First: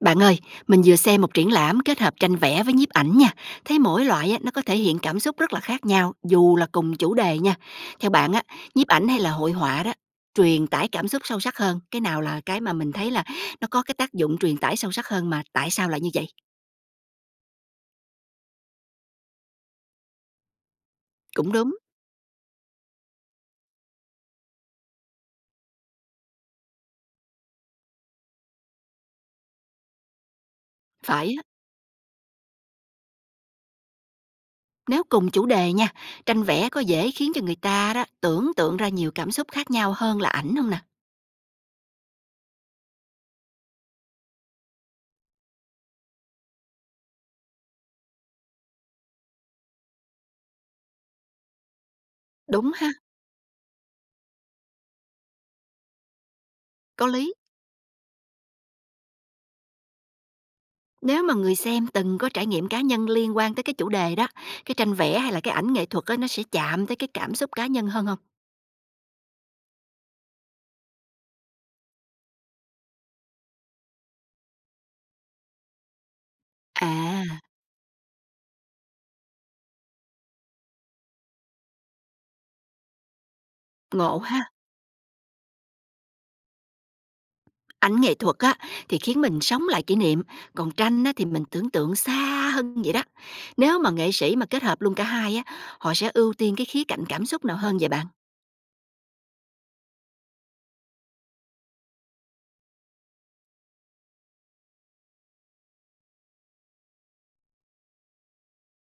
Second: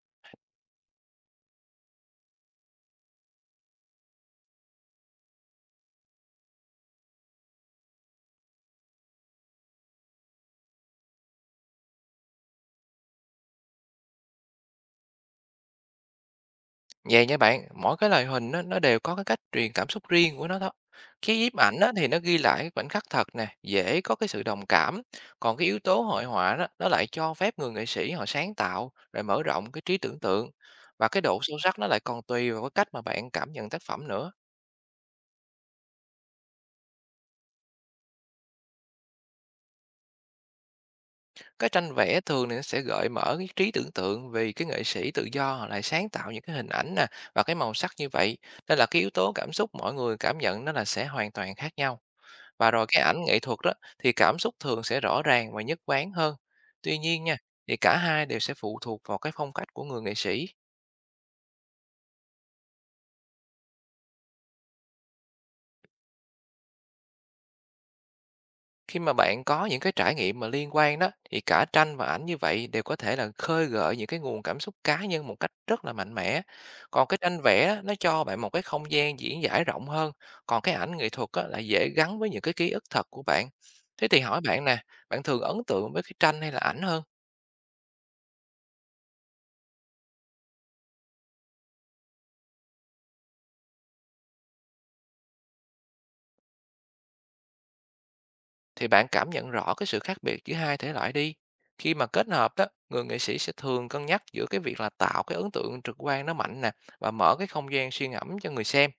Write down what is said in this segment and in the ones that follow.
Bạn ơi, mình vừa xem một triển lãm kết hợp tranh vẽ với nhiếp ảnh nha. Thấy mỗi loại á, nó có thể hiện cảm xúc rất là khác nhau, dù là cùng chủ đề nha. Theo bạn á, nhiếp ảnh hay là hội họa đó, truyền tải cảm xúc sâu sắc hơn. Cái nào là cái mà mình thấy là nó có cái tác dụng truyền tải sâu sắc hơn mà tại sao lại như vậy? Vậy nha bạn, mỗi cái loại hình á, nó đều có cái cách truyền cảm xúc riêng của nó đó. Cái Cũng nhiếp đúng, ảnh á, thì nó ghi lại khoảnh khắc thật nè, dễ có cái sự đồng cảm. Còn cái yếu tố hội họa đó, nó lại cho phép người nghệ sĩ họ sáng tạo, rồi mở rộng cái trí tưởng tượng. Và cái phải độ á. sâu sắc nó lại còn tùy vào cái cách mà bạn cảm nhận tác phẩm nữa. Nếu cùng chủ đề nha, tranh vẽ có dễ khiến cho người ta đó tưởng tượng ra nhiều cảm xúc khác nhau hơn là ảnh không nè. Cái tranh vẽ thường thì nó sẽ gợi mở cái trí tưởng tượng, vì cái nghệ sĩ tự do họ lại sáng tạo những cái hình ảnh nè và cái màu sắc như vậy. Nên là cái yếu tố cảm xúc mỗi người cảm nhận nó là sẽ hoàn toàn khác nhau. Và Đúng rồi ha, cái ảnh nghệ thuật đó thì cảm xúc thường sẽ rõ ràng và nhất quán hơn. Tuy có nhiên lý. nha, thì cả hai đều sẽ phụ thuộc vào cái phong cách của người nghệ sĩ. Nếu mà người xem từng có trải nghiệm cá nhân liên quan tới cái chủ đề đó, cái tranh vẽ hay là cái ảnh nghệ thuật á, nó sẽ chạm tới cái cảm xúc cá nhân hơn không? Khi mà bạn có những cái trải nghiệm mà liên quan đó, thì cả tranh và ảnh như vậy đều có thể là khơi gợi những cái nguồn cảm xúc cá nhân một cách rất là mạnh mẽ. Còn cái À, tranh vẽ á, nó cho bạn một cái không gian diễn giải rộng hơn, còn cái ảnh nghệ thuật á, là dễ gắn với những cái ký ức thật của bạn. Thế ngộ thì ha! hỏi bạn nè, bạn thường ấn tượng với cái tranh hay là ảnh hơn? Ảnh nghệ thuật á, thì khiến mình sống lại kỷ niệm, còn tranh á, thì mình tưởng tượng xa hơn vậy đó. Nếu mà nghệ sĩ mà kết hợp luôn cả hai á, họ sẽ ưu tiên cái khía cạnh cảm xúc nào hơn vậy bạn? Thì bạn cảm nhận rõ cái sự khác biệt giữa hai thể loại đi. Khi mà kết hợp đó, người nghệ sĩ sẽ thường cân nhắc giữa cái việc là tạo cái ấn tượng trực quan nó mạnh nè và mở cái không gian suy ngẫm cho người xem.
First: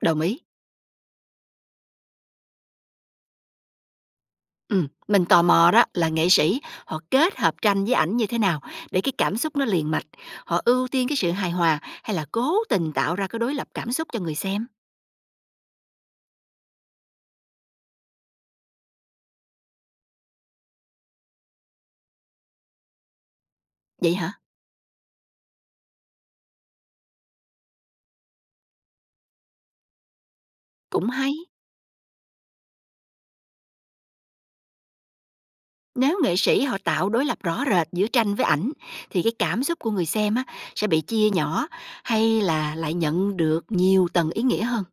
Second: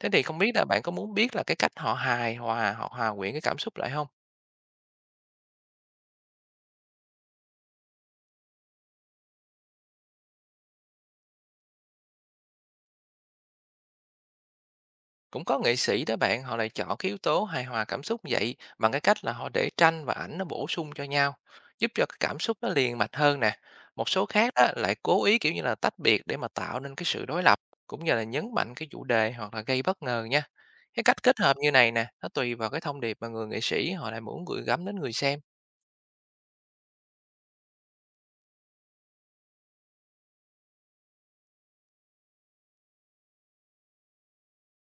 Thế Đồng thì không ý. biết là bạn có muốn biết là cái cách họ hài hòa, họ hòa quyện cái cảm xúc lại không? Mình tò mò đó là nghệ sĩ họ kết hợp tranh với ảnh như thế nào để cái cảm xúc nó liền mạch, họ ưu tiên cái sự hài hòa hay là cố tình tạo ra cái đối lập cảm xúc cho người xem? Cũng có nghệ sĩ đó bạn, họ lại chọn cái yếu tố hài hòa cảm xúc như vậy bằng cái cách là họ để tranh và ảnh nó bổ sung cho nhau, giúp cho cái cảm xúc nó liền mạch hơn nè. Một Vậy số hả? khác đó lại cố ý kiểu như là tách biệt để mà tạo nên cái sự đối lập, cũng như là nhấn mạnh cái chủ đề hoặc là gây bất ngờ nha. Cái Cũng cách hay. kết hợp như này nè, nó tùy vào cái thông điệp mà người nghệ sĩ họ lại muốn gửi gắm đến người xem. Nếu nghệ sĩ họ tạo đối lập rõ rệt giữa tranh với ảnh thì cái cảm xúc của người xem á sẽ bị chia nhỏ hay là lại nhận được nhiều tầng ý nghĩa hơn?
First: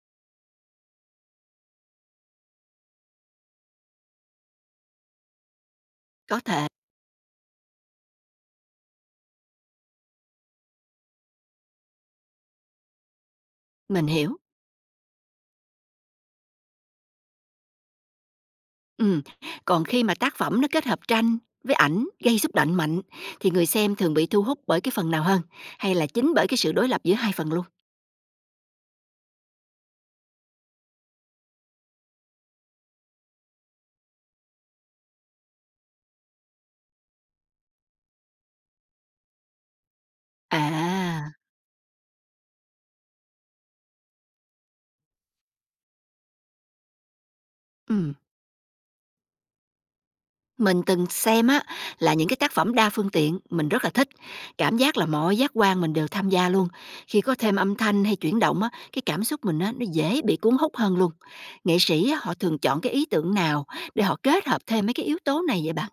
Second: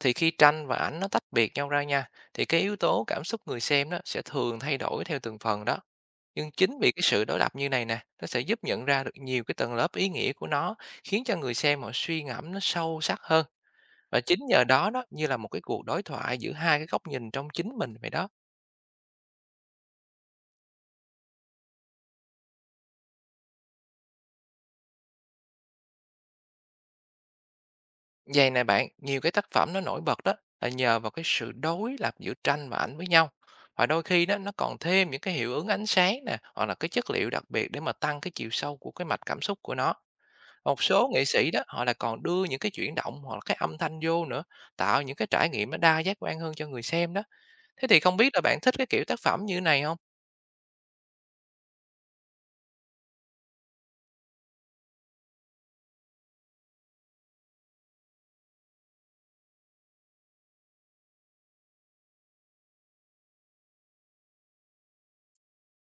Thì khi tranh và ảnh nó tách biệt nhau ra nha, thì cái yếu tố cảm xúc người xem đó sẽ thường thay đổi theo từng phần đó. Có Nhưng thể, chính vì cái sự đối lập như này nè, nó sẽ giúp nhận ra được nhiều cái tầng lớp ý nghĩa của nó, khiến cho người xem họ suy ngẫm nó sâu sắc hơn. mình Và hiểu. chính nhờ đó đó, như là một cái cuộc đối thoại giữa hai cái góc nhìn trong chính mình vậy đó. Ừm, Còn khi mà tác phẩm nó kết hợp tranh với ảnh gây xúc động mạnh thì người xem thường bị thu hút bởi cái phần nào hơn hay là chính bởi cái sự đối lập giữa hai phần luôn? Vậy này bạn, nhiều cái tác phẩm nó nổi bật đó là nhờ vào cái sự đối lập giữa tranh và ảnh với nhau. Và đôi khi đó, nó còn thêm những cái hiệu ứng ánh sáng nè, hoặc là cái chất liệu đặc biệt để mà tăng cái chiều sâu của cái mạch cảm xúc của nó. Một số nghệ À, sĩ đó, họ là còn đưa những cái chuyển động hoặc là cái âm thanh vô nữa, tạo những cái trải nghiệm nó đa giác quan hơn cho người xem đó. Thế thì ừm, không biết là bạn thích cái kiểu tác phẩm như này không? mình từng xem á là những cái tác phẩm đa phương tiện mình rất là thích, cảm giác là mọi giác quan mình đều tham gia luôn. Khi có thêm âm thanh hay chuyển động á, cái cảm xúc mình á nó dễ bị cuốn hút hơn luôn. Nghệ sĩ á, họ thường chọn cái ý tưởng nào để họ kết hợp thêm mấy cái yếu tố này vậy bạn?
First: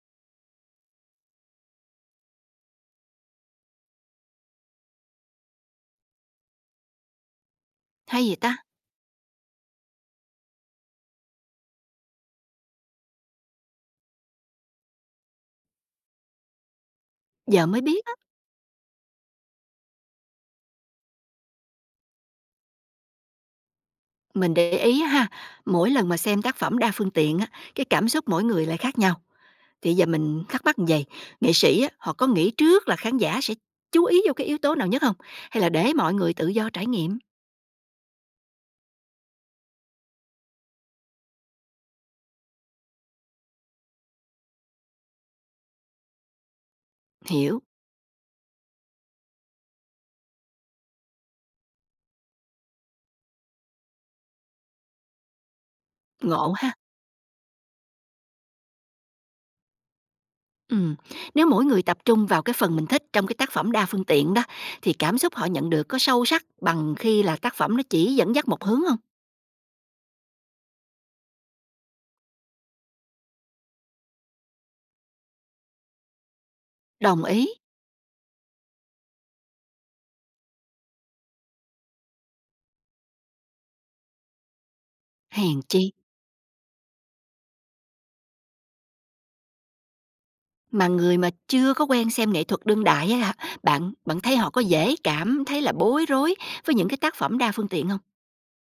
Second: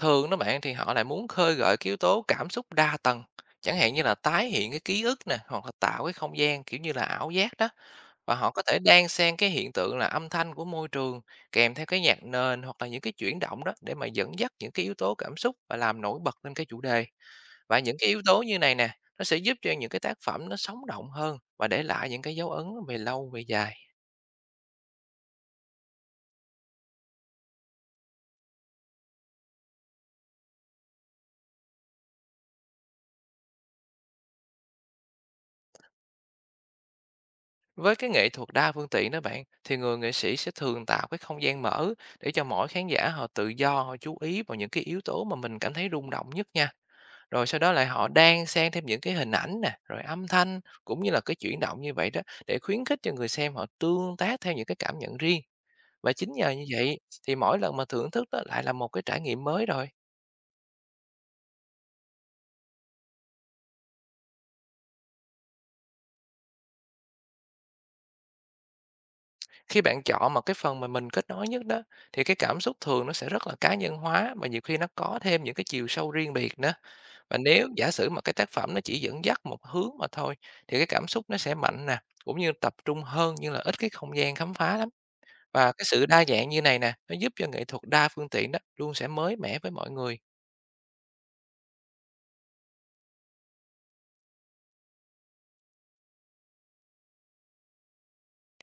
Thường đó bạn thì họ lại muốn khơi gợi cái yếu tố cảm xúc đa tầng, chẳng hạn như là tái hiện cái ký ức nè, hoặc là tạo cái không gian, kiểu như là, ảo giác đó, Hay và vậy họ ta? có thể đan xen cái hiện tượng là âm thanh của môi trường kèm theo cái nhạc nền hoặc là những cái chuyển động đó để mà dẫn dắt những cái yếu tố cảm xúc và làm nổi bật lên cái chủ đề. Giờ mới Và những biết. cái yếu tố như này nè, nó sẽ giúp cho những cái tác phẩm nó sống động hơn và để lại những cái dấu ấn về lâu về dài. Mình để ý á ha, mỗi lần mà xem tác phẩm đa phương tiện á, cái cảm xúc mỗi người lại khác nhau. Thì giờ mình thắc mắc như vầy, nghệ sĩ á, họ có nghĩ trước là khán giả sẽ chú ý vô cái yếu tố nào nhất không? Hay là để mọi người tự do trải nghiệm? Với cái nghệ thuật đa phương tiện đó bạn, thì người nghệ sĩ sẽ thường tạo cái không gian mở để cho mỗi khán giả họ tự do, họ chú ý vào những cái yếu tố mà mình cảm thấy rung động nhất nha. Rồi sau Hiểu, đó lại họ đan xen thêm những cái hình ảnh nè, rồi âm thanh cũng như là cái chuyển động như vậy đó để khuyến khích cho người xem họ tương tác theo những cái cảm nhận riêng. Và chính nhờ ngộ như ha. vậy thì mỗi lần mà thưởng thức đó lại là một cái trải nghiệm mới rồi. Ừm, Nếu mỗi người tập trung vào cái phần mình thích trong cái tác phẩm đa phương tiện đó, thì cảm xúc họ nhận được có sâu sắc bằng khi là tác phẩm nó chỉ dẫn dắt một hướng không? Khi bạn chọn mà cái phần mà mình kết nối nhất đó, thì cái cảm xúc thường nó sẽ rất là cá nhân hóa, và nhiều khi nó có thêm những cái chiều sâu riêng biệt nữa. Đồng Và ý, nếu giả sử mà cái tác phẩm nó chỉ dẫn dắt một hướng mà thôi, thì cái cảm xúc nó sẽ mạnh nè, cũng như tập trung hơn, nhưng là ít cái không gian khám phá lắm. hèn Và chi. cái sự đa dạng như này nè, nó giúp cho nghệ thuật đa phương tiện đó luôn sẽ mới mẻ với mọi người. Mà người mà chưa có quen xem nghệ thuật đương đại á, bạn bạn thấy họ có dễ cảm thấy là bối rối với những cái tác phẩm đa phương tiện không?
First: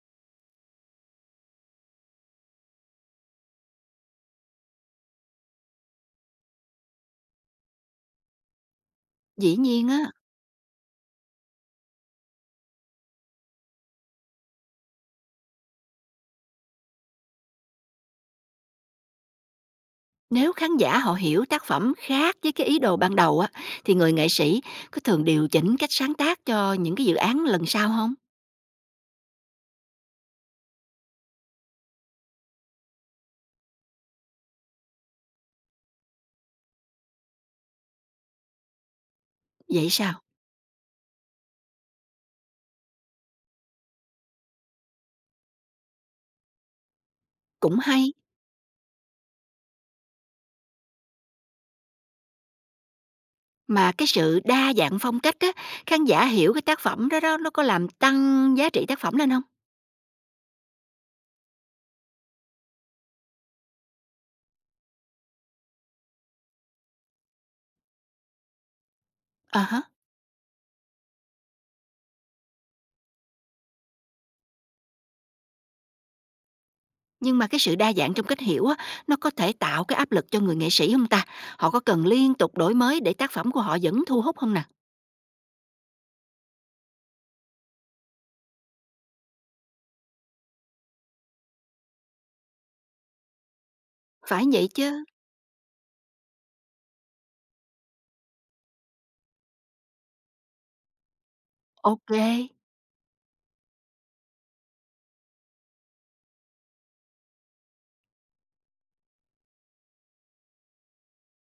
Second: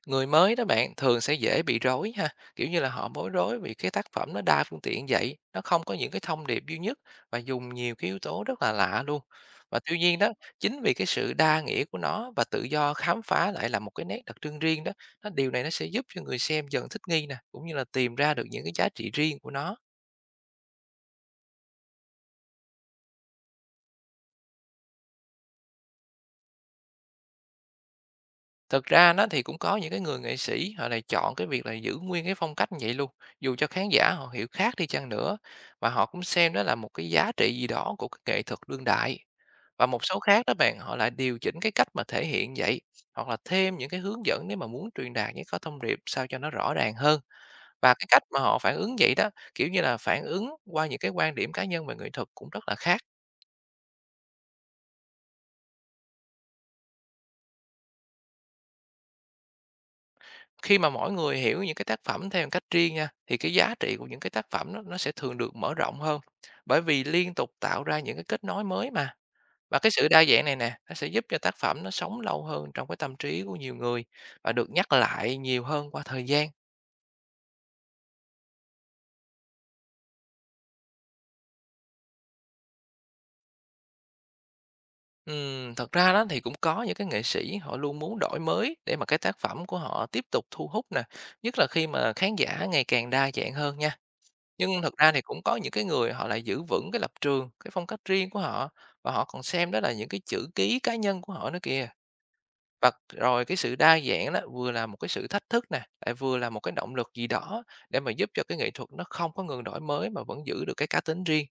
Người mới đó bạn thường sẽ dễ bị rối ha, kiểu như là họ bối rối vì cái tác phẩm nó đa phương tiện vậy, nó không có những cái thông điệp duy nhất và dùng nhiều cái yếu tố rất là lạ luôn. Dĩ Và nhiên tuy á, nhiên đó, chính vì cái sự đa nghĩa của nó và tự do khám phá lại là một cái nét đặc trưng riêng đó, nó điều này nó sẽ giúp cho người xem dần thích nghi nè, cũng như là tìm ra được những cái giá trị riêng của nó. nếu khán giả họ hiểu tác phẩm khác với cái ý đồ ban đầu á, thì người nghệ sĩ có thường điều chỉnh cách sáng tác cho những cái dự án lần sau không? Thực ra nó thì cũng có những cái người nghệ sĩ họ lại chọn cái việc là giữ nguyên cái phong cách như vậy luôn, dù cho khán giả họ hiểu khác đi chăng nữa, và họ cũng xem đó là một cái giá trị gì đó của cái nghệ thuật đương đại. Và Vậy một số sao? khác đó bạn, họ lại điều chỉnh cái cách mà thể hiện vậy, hoặc là thêm những cái hướng dẫn nếu mà muốn truyền đạt những cái thông điệp sao cho nó rõ ràng hơn. Cũng Và cái hay, cách mà họ phản ứng vậy đó, kiểu như là phản ứng qua những cái quan điểm cá nhân về nghệ thuật cũng rất là khác. mà cái sự đa dạng phong cách á, khán giả hiểu cái tác phẩm đó đó, nó có làm tăng giá trị tác phẩm lên không? Khi mà mỗi người hiểu những cái tác phẩm theo một cách riêng nha, thì cái giá trị của những cái tác phẩm nó sẽ thường được mở rộng hơn, bởi vì liên tục tạo ra những cái kết nối mới mà. À Và há. cái sự đa dạng này nè, nó sẽ giúp cho tác phẩm nó sống lâu hơn trong cái tâm trí của nhiều người và được nhắc lại nhiều hơn qua thời gian. Nhưng mà cái sự đa dạng trong cách hiểu á, nó có thể tạo cái áp lực cho người nghệ sĩ không ta? Họ có cần liên tục đổi mới để tác phẩm của họ vẫn thu hút không nè? Thật ra đó thì cũng có những cái nghệ sĩ họ luôn muốn đổi mới để mà cái tác phẩm của họ tiếp tục thu hút nè, nhất là khi mà khán giả ngày càng đa dạng hơn nha. Phải vậy Nhưng thật chứ. ra thì cũng có những cái người họ lại giữ vững cái lập trường, cái phong cách riêng của họ, và họ còn xem đó là những cái chữ ký cá nhân của họ nữa kìa. OK, Và rồi cái sự đa dạng đó vừa là một cái sự thách thức nè, lại vừa là một cái động lực gì đó để mà giúp cho cái nghệ thuật nó không có ngừng đổi mới mà vẫn giữ được cái cá tính riêng.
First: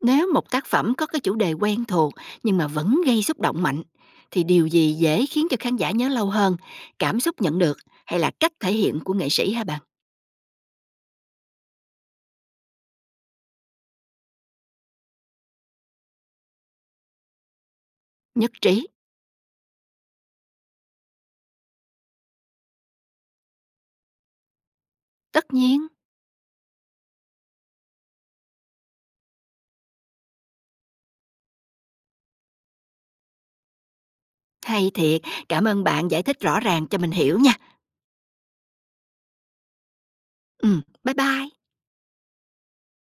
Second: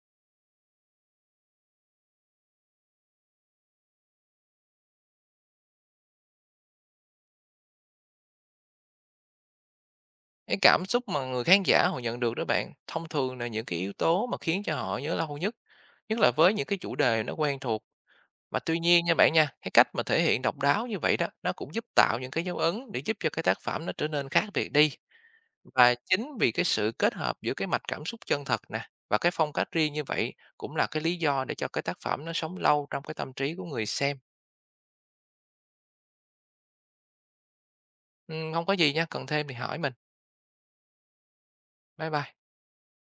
nếu một tác phẩm có cái chủ đề quen thuộc nhưng mà vẫn gây xúc động mạnh, thì điều gì dễ khiến cho khán giả nhớ lâu hơn? Cảm xúc nhận được hay là cách thể hiện của nghệ sĩ hả bạn? Cái cảm xúc mà người khán giả họ nhận được đó bạn, thông thường là những cái yếu tố mà khiến cho họ nhớ lâu nhất, nhất là với những cái chủ đề nó quen thuộc. Nhất Mà tuy trí, nhiên nha bạn nha, cái cách mà thể hiện độc đáo như vậy đó, nó cũng giúp tạo những cái dấu ấn để giúp cho cái tác phẩm nó trở nên khác biệt đi. tất nhiên. Và chính vì cái sự kết hợp giữa cái mạch cảm xúc chân thật nè và cái phong cách riêng như vậy cũng là cái lý do để cho cái tác phẩm nó sống lâu trong cái tâm trí của người xem. Hay thiệt, cảm ơn bạn giải thích rõ ràng cho mình hiểu nha. Không có gì nha, cần thêm thì hỏi mình. Bye bye. Bye bye.